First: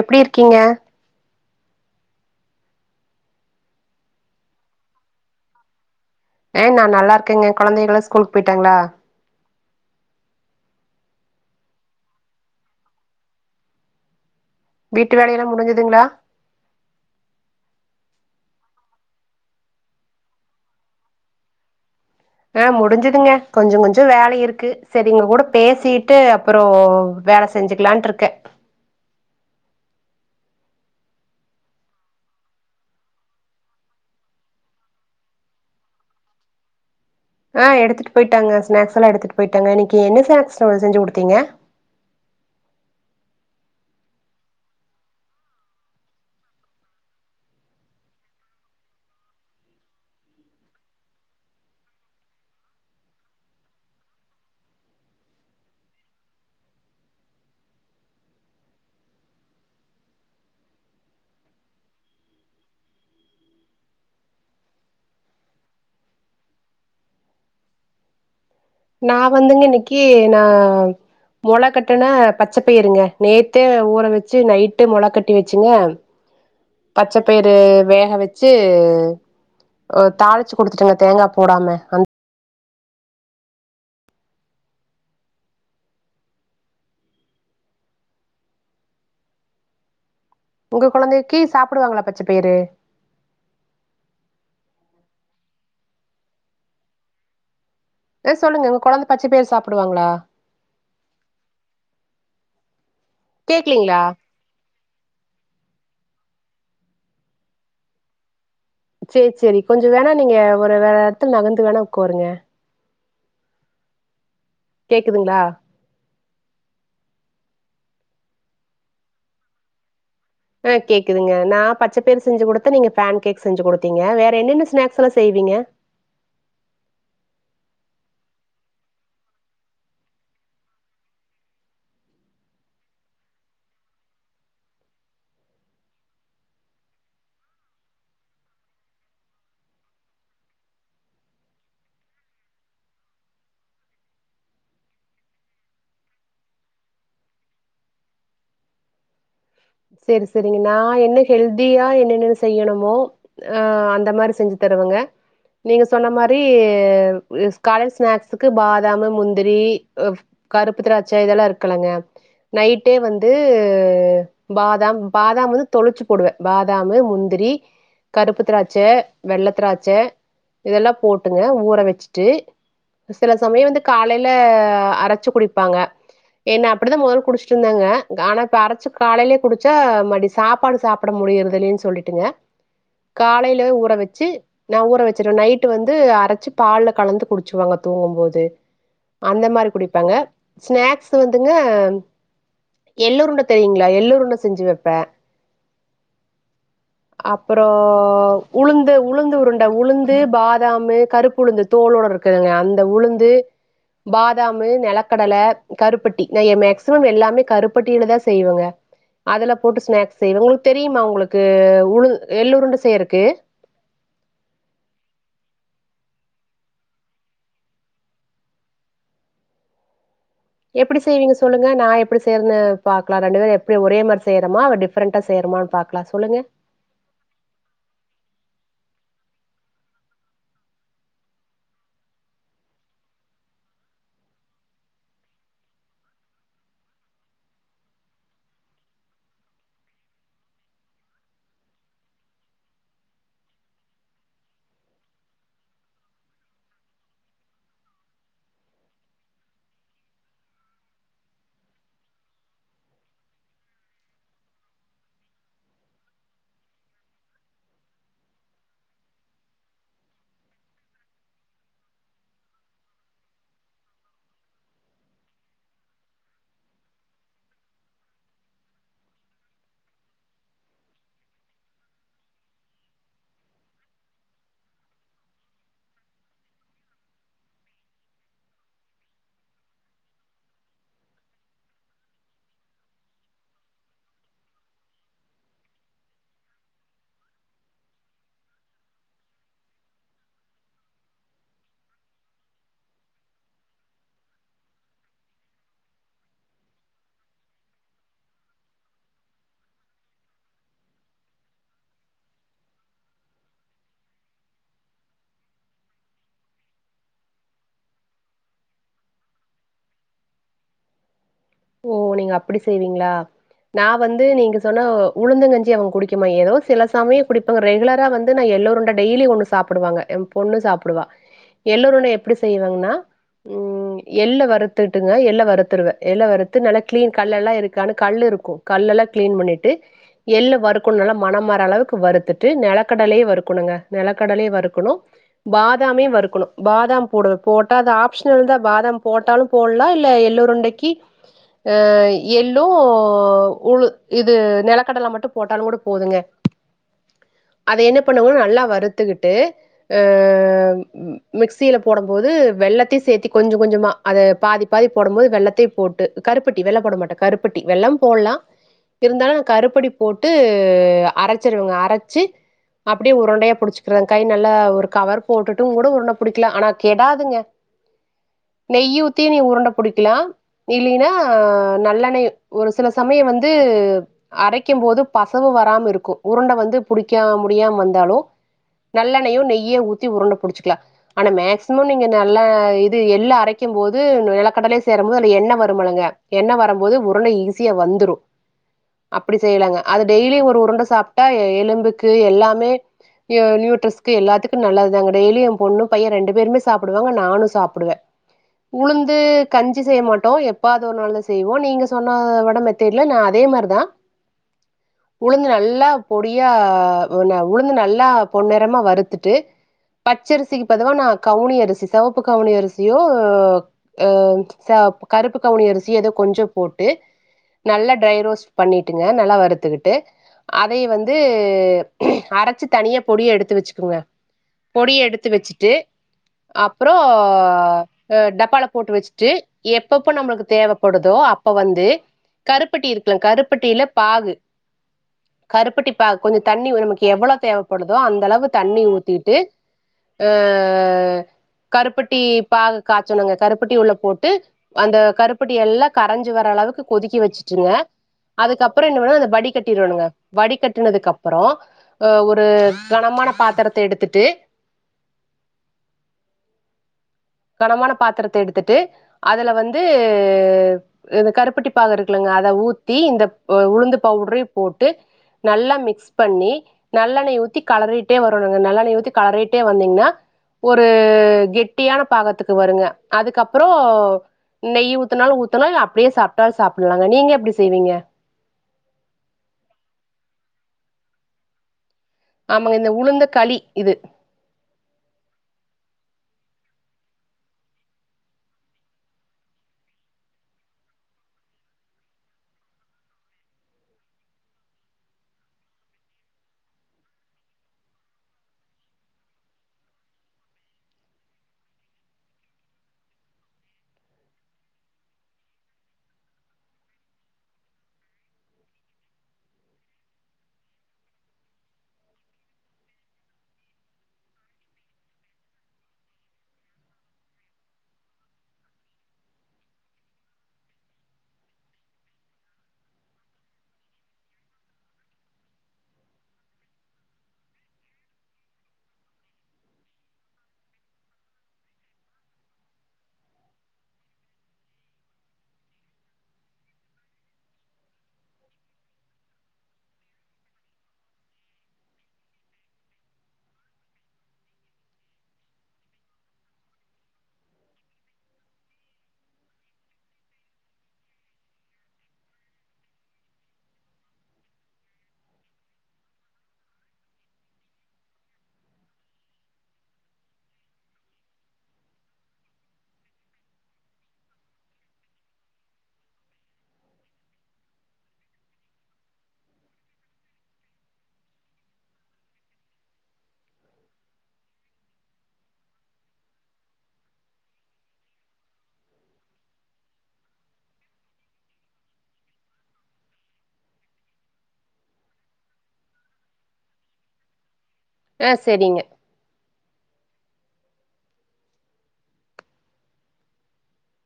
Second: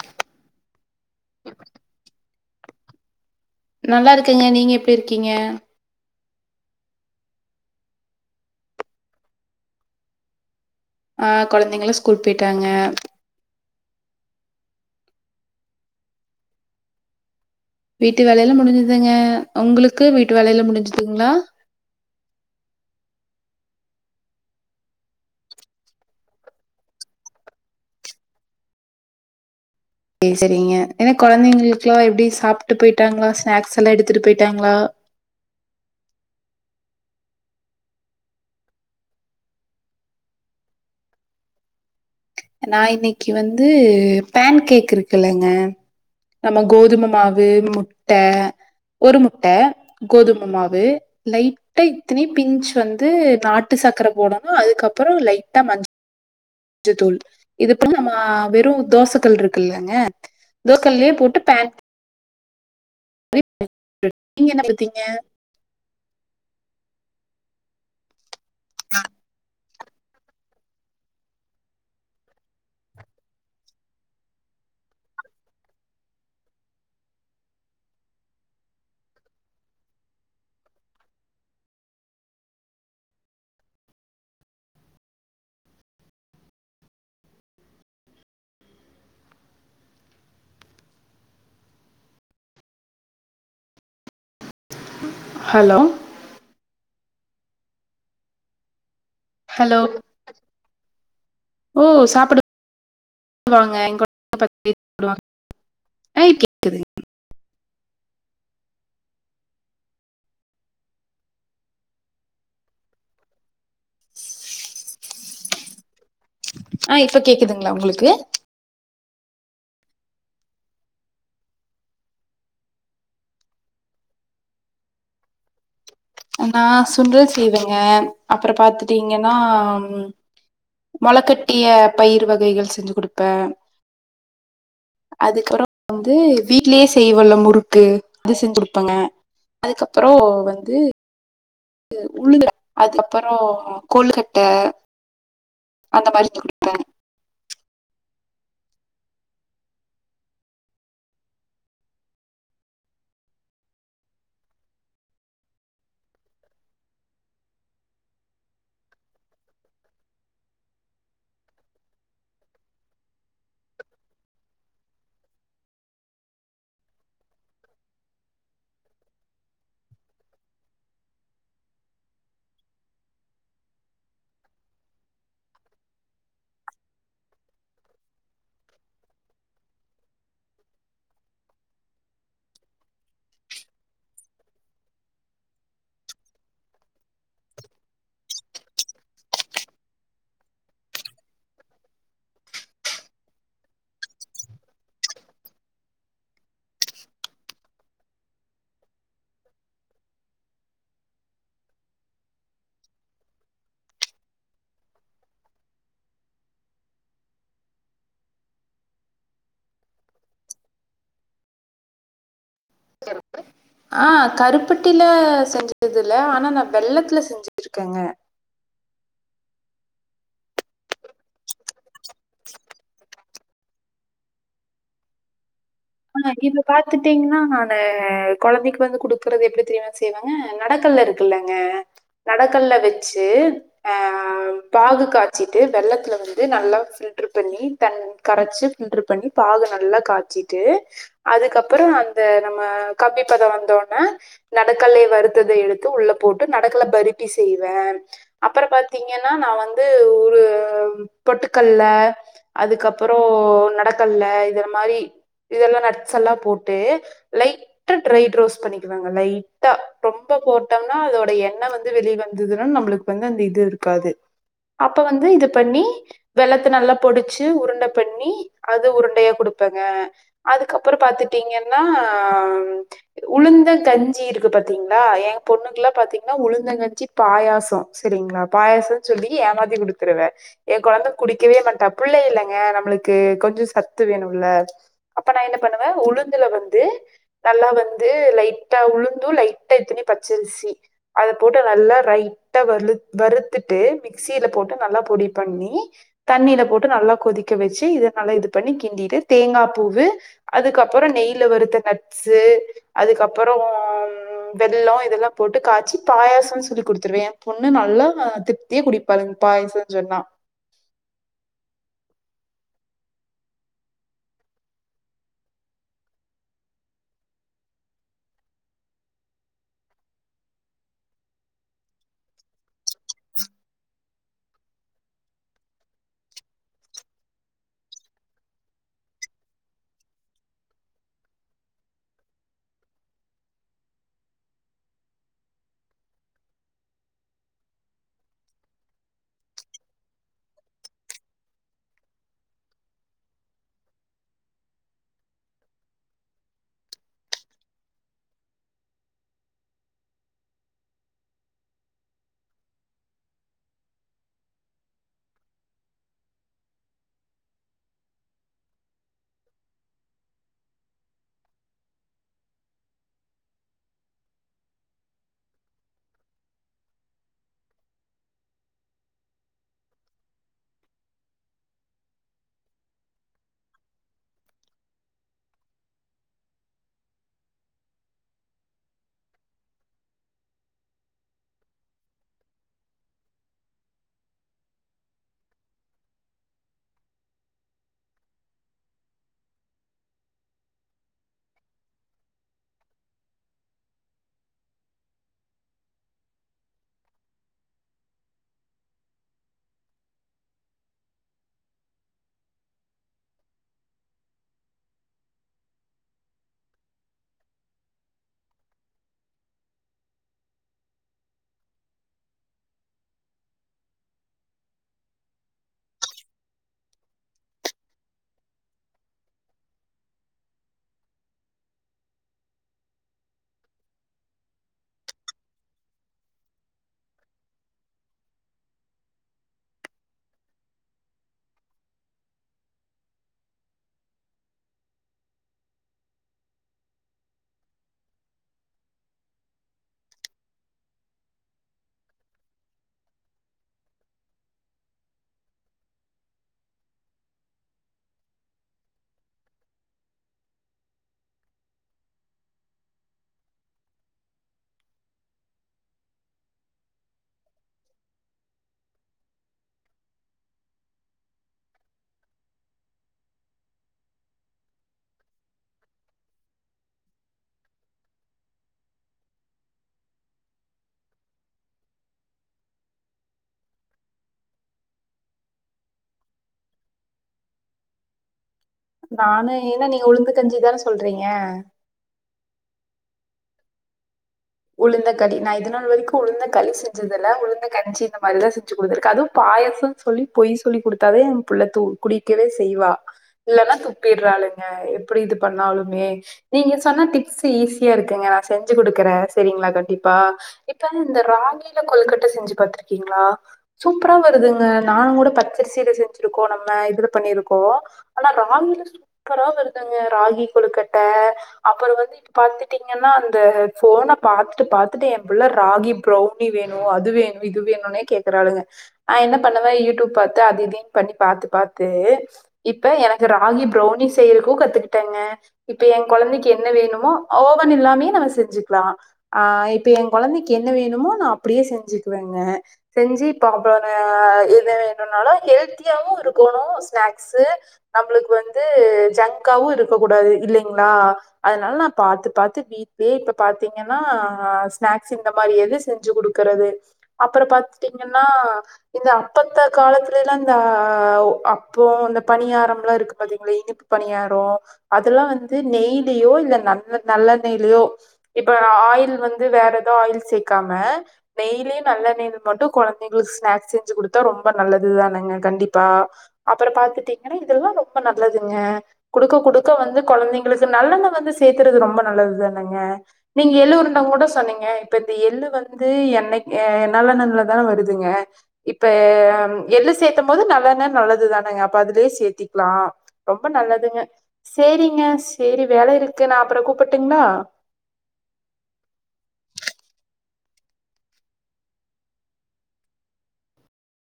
எப்டி இருக்கீங்க இரு நல்லாருக்கங்க நீங்க எப்டியிருக்கிங்க ஆ நா நல்லா இருக்கேங்க குழந்தைகள ஸ்கூலுக்கு போயிட்டாங்களா ஆ குழந்தைங்கல்லா ஸ்கூளுக்கு போயிட்டாங்க வீட்டு வேலையெல்லா முடிஞ்சுதுங்களா வீட்டு வேலையில முடிஞ்சுதுங்க உங்களுக்கு வீட்டு வேலையில முடிஞ்சுதுங்களா ஆ முடிஞ்சுதுங்க கொஞ்ச கொஞ்ச வேலை இருக்கு சரி உங்க கூட பேசிட்டு அப்றோ வேலை செ செஞ்சுக்கலான்டுருக்க சரி சரிங்க ஏன்னா கொழந்தைங்களுக்குல்லா எப்டி சாப்ட்டு போயிட்டாங்களா ஸ்நாக்ஸ் எல்லா எடுத்துட்டு போயிட்டாங்களா ஆ எத்துட்டு போயிட்டாங்க ஸ்னாக்ஸ் எல்லா எத்துட்டு போயிட்டாங்க இன்னைக்கு என்ன ஸ்னாக்ஸ்ங்க செஞ்சு குடுத்தீங்க நா இன்னைக்கு வந்து பேன் கேக் இருக்குலங்க நம்ம கோதும மாவு முட்ட ஒரு முட்ட கோதும மாவு லைட்டா இத்தினி பிஞ்சு வந்து நாட்டு சாக்கர போடணு அதுக்கப்புற லைட்டா மஞ் ச தூள் [unintelligible] நம்ம வெறு தோச கல் இருக்கல்லங்க தோ கல்லயே போட்டு பேன் [unintelligible] நீங்க என்ன பத்தீங்க நா வந்துங்க இன்னக்கி நா மொள கட்டுன பச்ச பயிருங்க நேதே ஊற வச்சு நைட்டு மொள கட்டி வச்சுங்க பச்சப்பயிரு வேக வச்சு தாளிச்சு குடுதுட்ங்க தேங்கா போடாம அந் உங்க கொழந்தைக்கு சாப்டுவாங்களா பச்ச பயிறு ஹலோ அ சொல்லுங்க உங்க கொழந்த பச்ச பயிறு சாப்டுவாங்களா ம் சாப்புடு வாங்க கேக்கலீங்களா என் [unintelligible] [unintelligible] செ செரி கொஞ்ச வேணா நீங்க ஒரு வேற எடத்துல நகந்து வேணா உட்காருங்க கேக்குதுங்களா ஆ இப்ப கேக்குதுங்களா உங்களுக்கு ஆ கேக்குதுங்க நா பச்ச பயிறு செஞ்சு குடுத்தா நீங்க பேன் கேக் செஞ்சு குடுத்தீங்க வேற என்னென்ன ஸ்நாக்ஸ்ல்லா செய்வீங்க நா சுன்டல் செய்வேங்க அப்பற பாத்துட்டீங்கன்னா ம் மொளக்கட்டிய பயிரு வகைகள் செஞ்சு குடுப்ப அதுக்கப்றோ வந்து வீட்லே செய்வோல்ல முறுக்கு அது செஞ்சு குடுப்பங்க அதுக்கப்பறோ வந்து [unintelligible] உளுந்துட அதுக்கப்பறோ கொழுக்கட்ட அந்த மாரி [unintelligible] குடுத்த சேரி சேரிங்கன்ன நா என்ன ஹெல்தியா என்னென்ன செய்யணுமோ ஆ அந்த மாரி செஞ்சு தருவங்க நீங்க சொன்ன மாரி கால ஸ்நாக்ஸ்க்கு பாதம்மு முந்திரி கருப்பு திராட்ச இதல்லா இருக்கலங்க நைட்டே வந்து பாதாம் பாதாம் வந்து தொளச்சு போடுவ பாதாம்மு முந்திரி கருப்பு திராட்ச வெள்ள திராட்ச இதல்லா போட்டுங்க ஊற வச்சுட்டு சில சமய வந்து காலைல அரச்சு குடிப்பாங்க ஏன்ன அப்டிதா மொதல குடிச்சிட்ருந்தங்க ஆனா இப்ப அரச்சு காலைலே குடிச்சா மடி சாப்பாடு சாப்பட முடியர்தில்லன் சொல்லிட்டுங்க காலைல ஊற வச்சு நா ஊற வச்சிருவ நைட்டு வந்து அரச்சு பால்ல கலந்து குடிச்சுவாங்க தூங்கும் போது அந்த மாரி குடிப்பாங்க ஸ்நாக்ஸ் வந்துங்க எள்ளூருண்ட தெரியுங்களா எள்ளூருண்ட செஞ்சு வைப்ப அப்பறோ உளுந்து உளுந்து உருண்ட உளுந்து பாதாம்மு கருப்புளுந்து தோலோடருக்குதுங்க அந்த உளுந்து பாதாமு நெலக்கடல கருப்பட்டி நா ஏ மேக்சிமம் எல்லாமே கருப்பட்டில தா செய்வங்க அதுல போட்டு ஸ்நாக்ஸ் செய்வ உங்ளுக் தெரிமா உங்களுக்கு உளுந் எல்லூருண்ட கருப்பு ஆ கருப்பட்டில செஞ்சதுல ஆனா நா வெள்ளத்துல செஞ்சுருக்கங்க எப்டி செய்வீங்க சொல்லுங்க நா எப்டி சேய்றன்னு பாக்கலா ரெண்டு பேரு எப்டி ஒரே மாரி செய்ரோமா இல்ல டிஃப்ரண்டா செய்ரோமான் பாக் ஆ இது பாத்துகிட்டீங்கன்னா நானு கொழந்தைக்கு வந்து குடுக்குறது எப்டி தெரிமா செய்வங்க நெடக்கல்ல இருக்குல்லங்க நெடக்கல்ல வச்சு அ பாகு காய்சிட்டு வெள்ளத்துல வந்து நல்லா பில்டர் பண்ணி தன் கரைச்சு பில்டர் பண்ணி பாகு நல்லா காய்சி ட்டு அதுக்கப்பறோ அந்த நம்ம கம்பி பதம் வந்தோனே நடக்கல்லயே வருத்ததை எடுத்து உள்ள போட்டு நெடக்கல்ல பருபி செய்வே அப்பறம் பாத்தீங்கன்னா நா வந்து ஒரு பொட்டுக்கல்ல அதுக்கப்பறோ நடக்கல்ல இது மாரி இதெல்லாம் நட்ஸ் எல்லாம் போட்டு லைக் லைட்டா ட்ரைரோஸ்ட் பண்ணிக்கணுங்க லைட்டா ரொம்ப போட்டோம்னா அதோட எண்ண வந்து வெளி வந்ததுன நம்பளு வந்து அந்த இது இருக்காது அப்ப வந்து இது பண்ணி வெள்ளத்த நல்லா பொடிச்சு உருண்டை பண்ணி அது உருண்டையா குடுப்பேங்க அதுக்கப்பறம் பாத்துட்டீங்கன்னா ஆ உளுந்தங்கஞ்சி இருக்கு பாத்தீங்களா ஏ பொண்ணுக்குல்லாம் பாத்தீங்கன்னா உளுந்தங்கஞ்சி பாயாசம் சரிங்களா பாயாசம்னு சொல்லி ஏமாத்தி குடுக்கறவ ஏ கெழந்த குடிக்கவே மாட்டா பிள்ளை இல்லைங்க நம்மளுக்கு கொஞ்சம் சத்து வேணும்ல அப்ப நா என்ன பண்ணுவேன் உளுந்துல வந்து நல்லா வந்து லைட்டா உளுந்தும் லைட்டா எத்தனி பச்சரிசி அத போட்டு நல்லா ரைட்டா வலு வறுத்துட்டு மி மிக்சில போட்டு நல்லா பொடி பண்ணி தண்ணியில போட்டு நல்லா கொதிக்க வச்சு இதை நல்லா இது பண்ணி கிண்டிட்டு தேங்கா பூவு அதுக்கப்றோ நெய்ல வருத்த நட்ஸு அதுக்கப்பறோம் வெள்ளோ இதெலாம் போட்டு காய்ச்சி பாயாசோன் சொல்லி குடுத்துருவே ஏ பொண்ணு நல்லா த் ருத்தியா குடிப்பாலுங் பாயோசோன் சொன்னா ஓ நீங்க அப்டி செய்வீங்ளா நா வந்து நீங்க சொன்ன உளுந்தங்கஞ்சி அவிங் குடிக்குமா ஏதோ சில சமயோ குடிப்பாங்கோ ரெகுலரா வந் து எல்லோருண்ட டெய்லி ஒண்ணு சாப்டுவாங்க ஏ பொண்ணு சாப்டுவா எல்லுருண்ட எப்டி செய்வாங்னா ம் எள்ள வறுத்துட்டுங்க எள்ள வறுத்துருவே எல்ல வறுத் து நல்லா கிளீன் கல்லலா இருக்கானு கல்லு இருக்கு கல்லலா கிளீன் பண்ணிட்டு எள்ளெ வறுக்குணு நல்லா மனம் வர அளவுக்கு வறுத்துட்டு நெலக்கடலயே வறுக்கணுங்க நெலக்கடலயே வறுக்குணு பாதாமே வறுக்கணு பாதாம் போடுவ போட்டா அது ஆப்ஷ்னல் தா பாதாம் போட்டாலும் போல்லா இல்ல எள்ளுறண்டைக்கி அ எள்ளு உழு இது நெலக்கடல மட்டும் போட்டாலுங்கூடே போதுங்க அத என்ன பண்ணுவு நல்லா வருத்துக்கிட்டு அ மிக்சில போடம் போது வெள்ளத்திசேத்தி கொஞ்சோ கொஞ்சோமா அத பாதி பாதி போடும் போது வெள்ளத்தியு போட் டு கருப்பட்டி வெள்ளோ போட மாட்டே கருப்பட்டி வெள்ளம் போல்லா இருந்தாலு நா கருப்பட்டி போட்டு அரைச்சிடுவுங்க அரச்சி அப்டியே உருண்டையா புடிச்சுக்குறே கை நல்லா ஒரு கவர் போட்டுட்டு உ கூட உருண்ட புடிக்லா ஆனா கெடாதுங்க நெய்யூத்தியூ நீ உருண்ட புடிக்கலா இல்லினா நல்லெண்ணையு ஒரு சில சமயோ வந்து அரைக்கும் போது பசவு வராம இருக்கோ உருண்ட வந்து புடிக்க முடியாம வந்தாலோ நல்லெண்ணையு நெய்யுயோ ஊத்தி உருண்ட புடிச்சுக்லா ஆனா மேக்சிமம் நீங்க நல்லா இது எள்ள அரைக்கும் போது நிலக்கடலயு சேரும் போது இப்ப எண்ண வரும்பலுங்க எண்ண வரும்போது உருண்ட ஈஸியா வந்துரு அப்டி செய்லாங்க அது டெய்லியு ஒரு உருண்ட சாப்டா எலும்புக்கு எல்லாமே யோ நியூட்ரஸ்கு எல்லாத்துக்கும் நல்லது தாங்க டெய்லியோ எம் பொண்ணு பைய ரெண்டு பேருமே சாப்டுவாங்க நானு சாப்டுவே உளுந்து கஞ்சி செய்ய மாட் டோ எப்பாவுது ஒரு நாள் தா செய்வோ நீங்க சொன்ன வட மெத்தட்ல நா அதே மாரிதா உளுந்து நல்லா பொடியா உளுந்து நல்லா பொன் நெரமா வருத்துட்டு பச்சரிசிக்கு பதுவா நா கவுனி அரிசி செவப்பு கவுனி அரிசியோ அ ச கருப்பு கவுனி அரிசி ஏதோ கொஞ்சோ போட்டு நல்லா ட்ரை ரோஸ்ட் பண்ணிட்டுங்க நல்லா வறுத்துக்கிட்டு அதை வந்து அரச்சி தனியா பொடியா எடுத்து வெச்சுக்கங்க பொடிய எடுத்து வெச்சுட்டு அப்றோ ஆ டப்பால போட்டு வெச்சுட்டு எப்பப்போ நம்ளுக்கு தேவப்படுதோ அப்போ வந்து கருப்பட்டி இருக்குல கருப்பட்டில பாகு கருப்பட்டி பாகு கொஞ்சோ தண்ணி நமக்கு எவ்ளோ தேவப்படுதோ அந்த அளவு தண்ணி ஊத்திட்டு ஆ கருப்பட்டி பாகு காய்ச்சனுங்க கருப்பட்டி உள்ள போட்டு அந்த கருப்பட்டி எல்லா கரைஞ்சு வர அளவுக்கு கொதிக்க வெச்சுட்டுங்க அதுக்கப்றோ என்ன பண்ணனுனா அத வடி கட்டிடுவேனுங்க வடி கட்டினதுக்கப்றோ அ ஒரு கனமான பாத்திரத்த எடுத்துட்டு கனமான பாத்திரத்த எடுத்துட்டு அதுல வந்து இந்த கருப்பட்டி பாகு இருக்குலங்க அத ஊத்தி இந்த உளுந்து பவுடரையும் போட்டு நல்லா மிக்ஸ் பண்ணி நல்லெண்ணெய ஊத்தி கலறிட்டே வரணுங்க நல்லெண்ணெய ஊத்தி கலறிட்டே வந்தீங்னா ஒரு கெட்டியான பாகத்துக்கு வருங்க அதுக்கப்றோ நெய் ஊத்தனாலு ஊத்தலா இல்ல அப்டியே சாப்ட்டாலும் சாப்டலாங்க நீங்க எப்டி செய்வீங்க நானு ஏனா நீங்க உளுந்து கஞ்சிதானே சொல்றீங்க ஆமாங்க இந்த உளுந்த களி இது உளுந்த களி நா இது நா வரைக்கும் களி செஞ்சதுல்ல உளுந்த கஞ்சி இந்த மாரிதா செஞ்சு குடுத்துருக்கே அதுவும் பாயசம் சொல்லி பொய் சொல்லி குடுத்தா தான் குடிக்கவே செய்வா இல்லன்னா துப்பிடுறாளுங்க எப்டி இது பண்ணாலுமே நீங்க சொன்ன டிப்ஸ் ஈஸியா இருக்குங்க நா செஞ்சு குடுக்குறே செரிங்களா கண்டிப்பா இப்ப இந்த ராகில கொல்கட்டை செஞ்சு பாத்துருக்கீங்களா சூப்பரா வருதுங்க நானும் கூட பச்சரிசீல செஞ்சுருக்கோம் நம்ம இதுல பண்ணிருக்கோ ஆனா ராகில சூப்பரா வருதுங்க ராகி கொழுக்கட்டை அப்றோ வந்து இப்ப பாத்துட்டீங்கன்னா அந்த சோன பாத்துட்டு பாத்துட்டு என் புள்ள ராகி பிரவுனி வேணும் அது வேணும் இது வேணும்னே கேக்குறாளுங்க ஆ என்ன பண்ணுவே யூடியூப் பாத்து அது இதுனு பண்ணி பாத்து பாத்து இப்ப எனக்கு ராகி பிரவுனி செய்றதுக்கும் கத்துக்கிட்டேங்க இப்ப என் கொழந்தைக்கு என்ன வேணுமோ ஓவன் இல்லாமே நம்ம செஞ்சுக்கலாம் ஆ இப்ப என் கொழந்தைக்கு என்ன வேணுமோ நா அப்டியே செஞ்சுக்குவேங்க செஞ்சு பாப்பேனுங்க எது வேணும்னாலும் ஹெல்த்தியாவும் இருக்கணும் ஸ்நாக்ஸ்சு நம்மளுக்கு வந்து ஜங்காவும் இருக்க கூடாது இல்லங்களா அதனால நா பாத்து பாத்து வீட்லயே இப்ப பாத்தீங்கன் னா ஸ்நாக்ஸ் இந்த மாரி எது செஞ்சு குடுக்குறது அப்றோ பாத்துட்டீங்கன்னா இந்த அப்பத்தா காலத்துல எல்லா இந்த அப்போம் இந்த பணியாரம் எல்லா இருக்கு பாத்தீங்களா இனிப்பு பணியாரோ அதெல்லா வந்து நெய்லயோ இல்ல நல்ல எண்ணெய்லயோ இப்ப ஆயில் வந்து வேற எதோ ஆயில் சேக்காம நெய்லயு நல்ல நெய் மட்டும் கொழந்தைங்களுக்கு ஸ்நாக்ஸ் செஞ்சு குடுத்தா ரொம்ப நல்லது தானுங்க கண்டிப்பா அப்றோ பாத்துட்டீங்கன்னா இதெல்லா ரொம்ப நல்லதுங்க குடுக்க குடுக்க வந்து கொழந்தைங்களுக்கு நல்லெண்ண வந்து சேக்கிறது ரொம்ப நல்லதுதானுங்க நீங்க எள்ளு உண்டவங்க கூட சொன்னீங்க இப்ப இந்த எள்ளு வந்து என்ன என்னால வருதுலதானே வருதுங்க இப்ப எள்ளு சேர்த்தும் போது நல்லெண்ண நல்லதுதானங்க அப்ப அதுலயே சேத்திக்கலா ரொம்ப நல்லதுங்க சேரிங்க சேரி வேலை இருக்கு நா அப்பறம் கூப்பட்டுங்ளா ஆ செரிங்க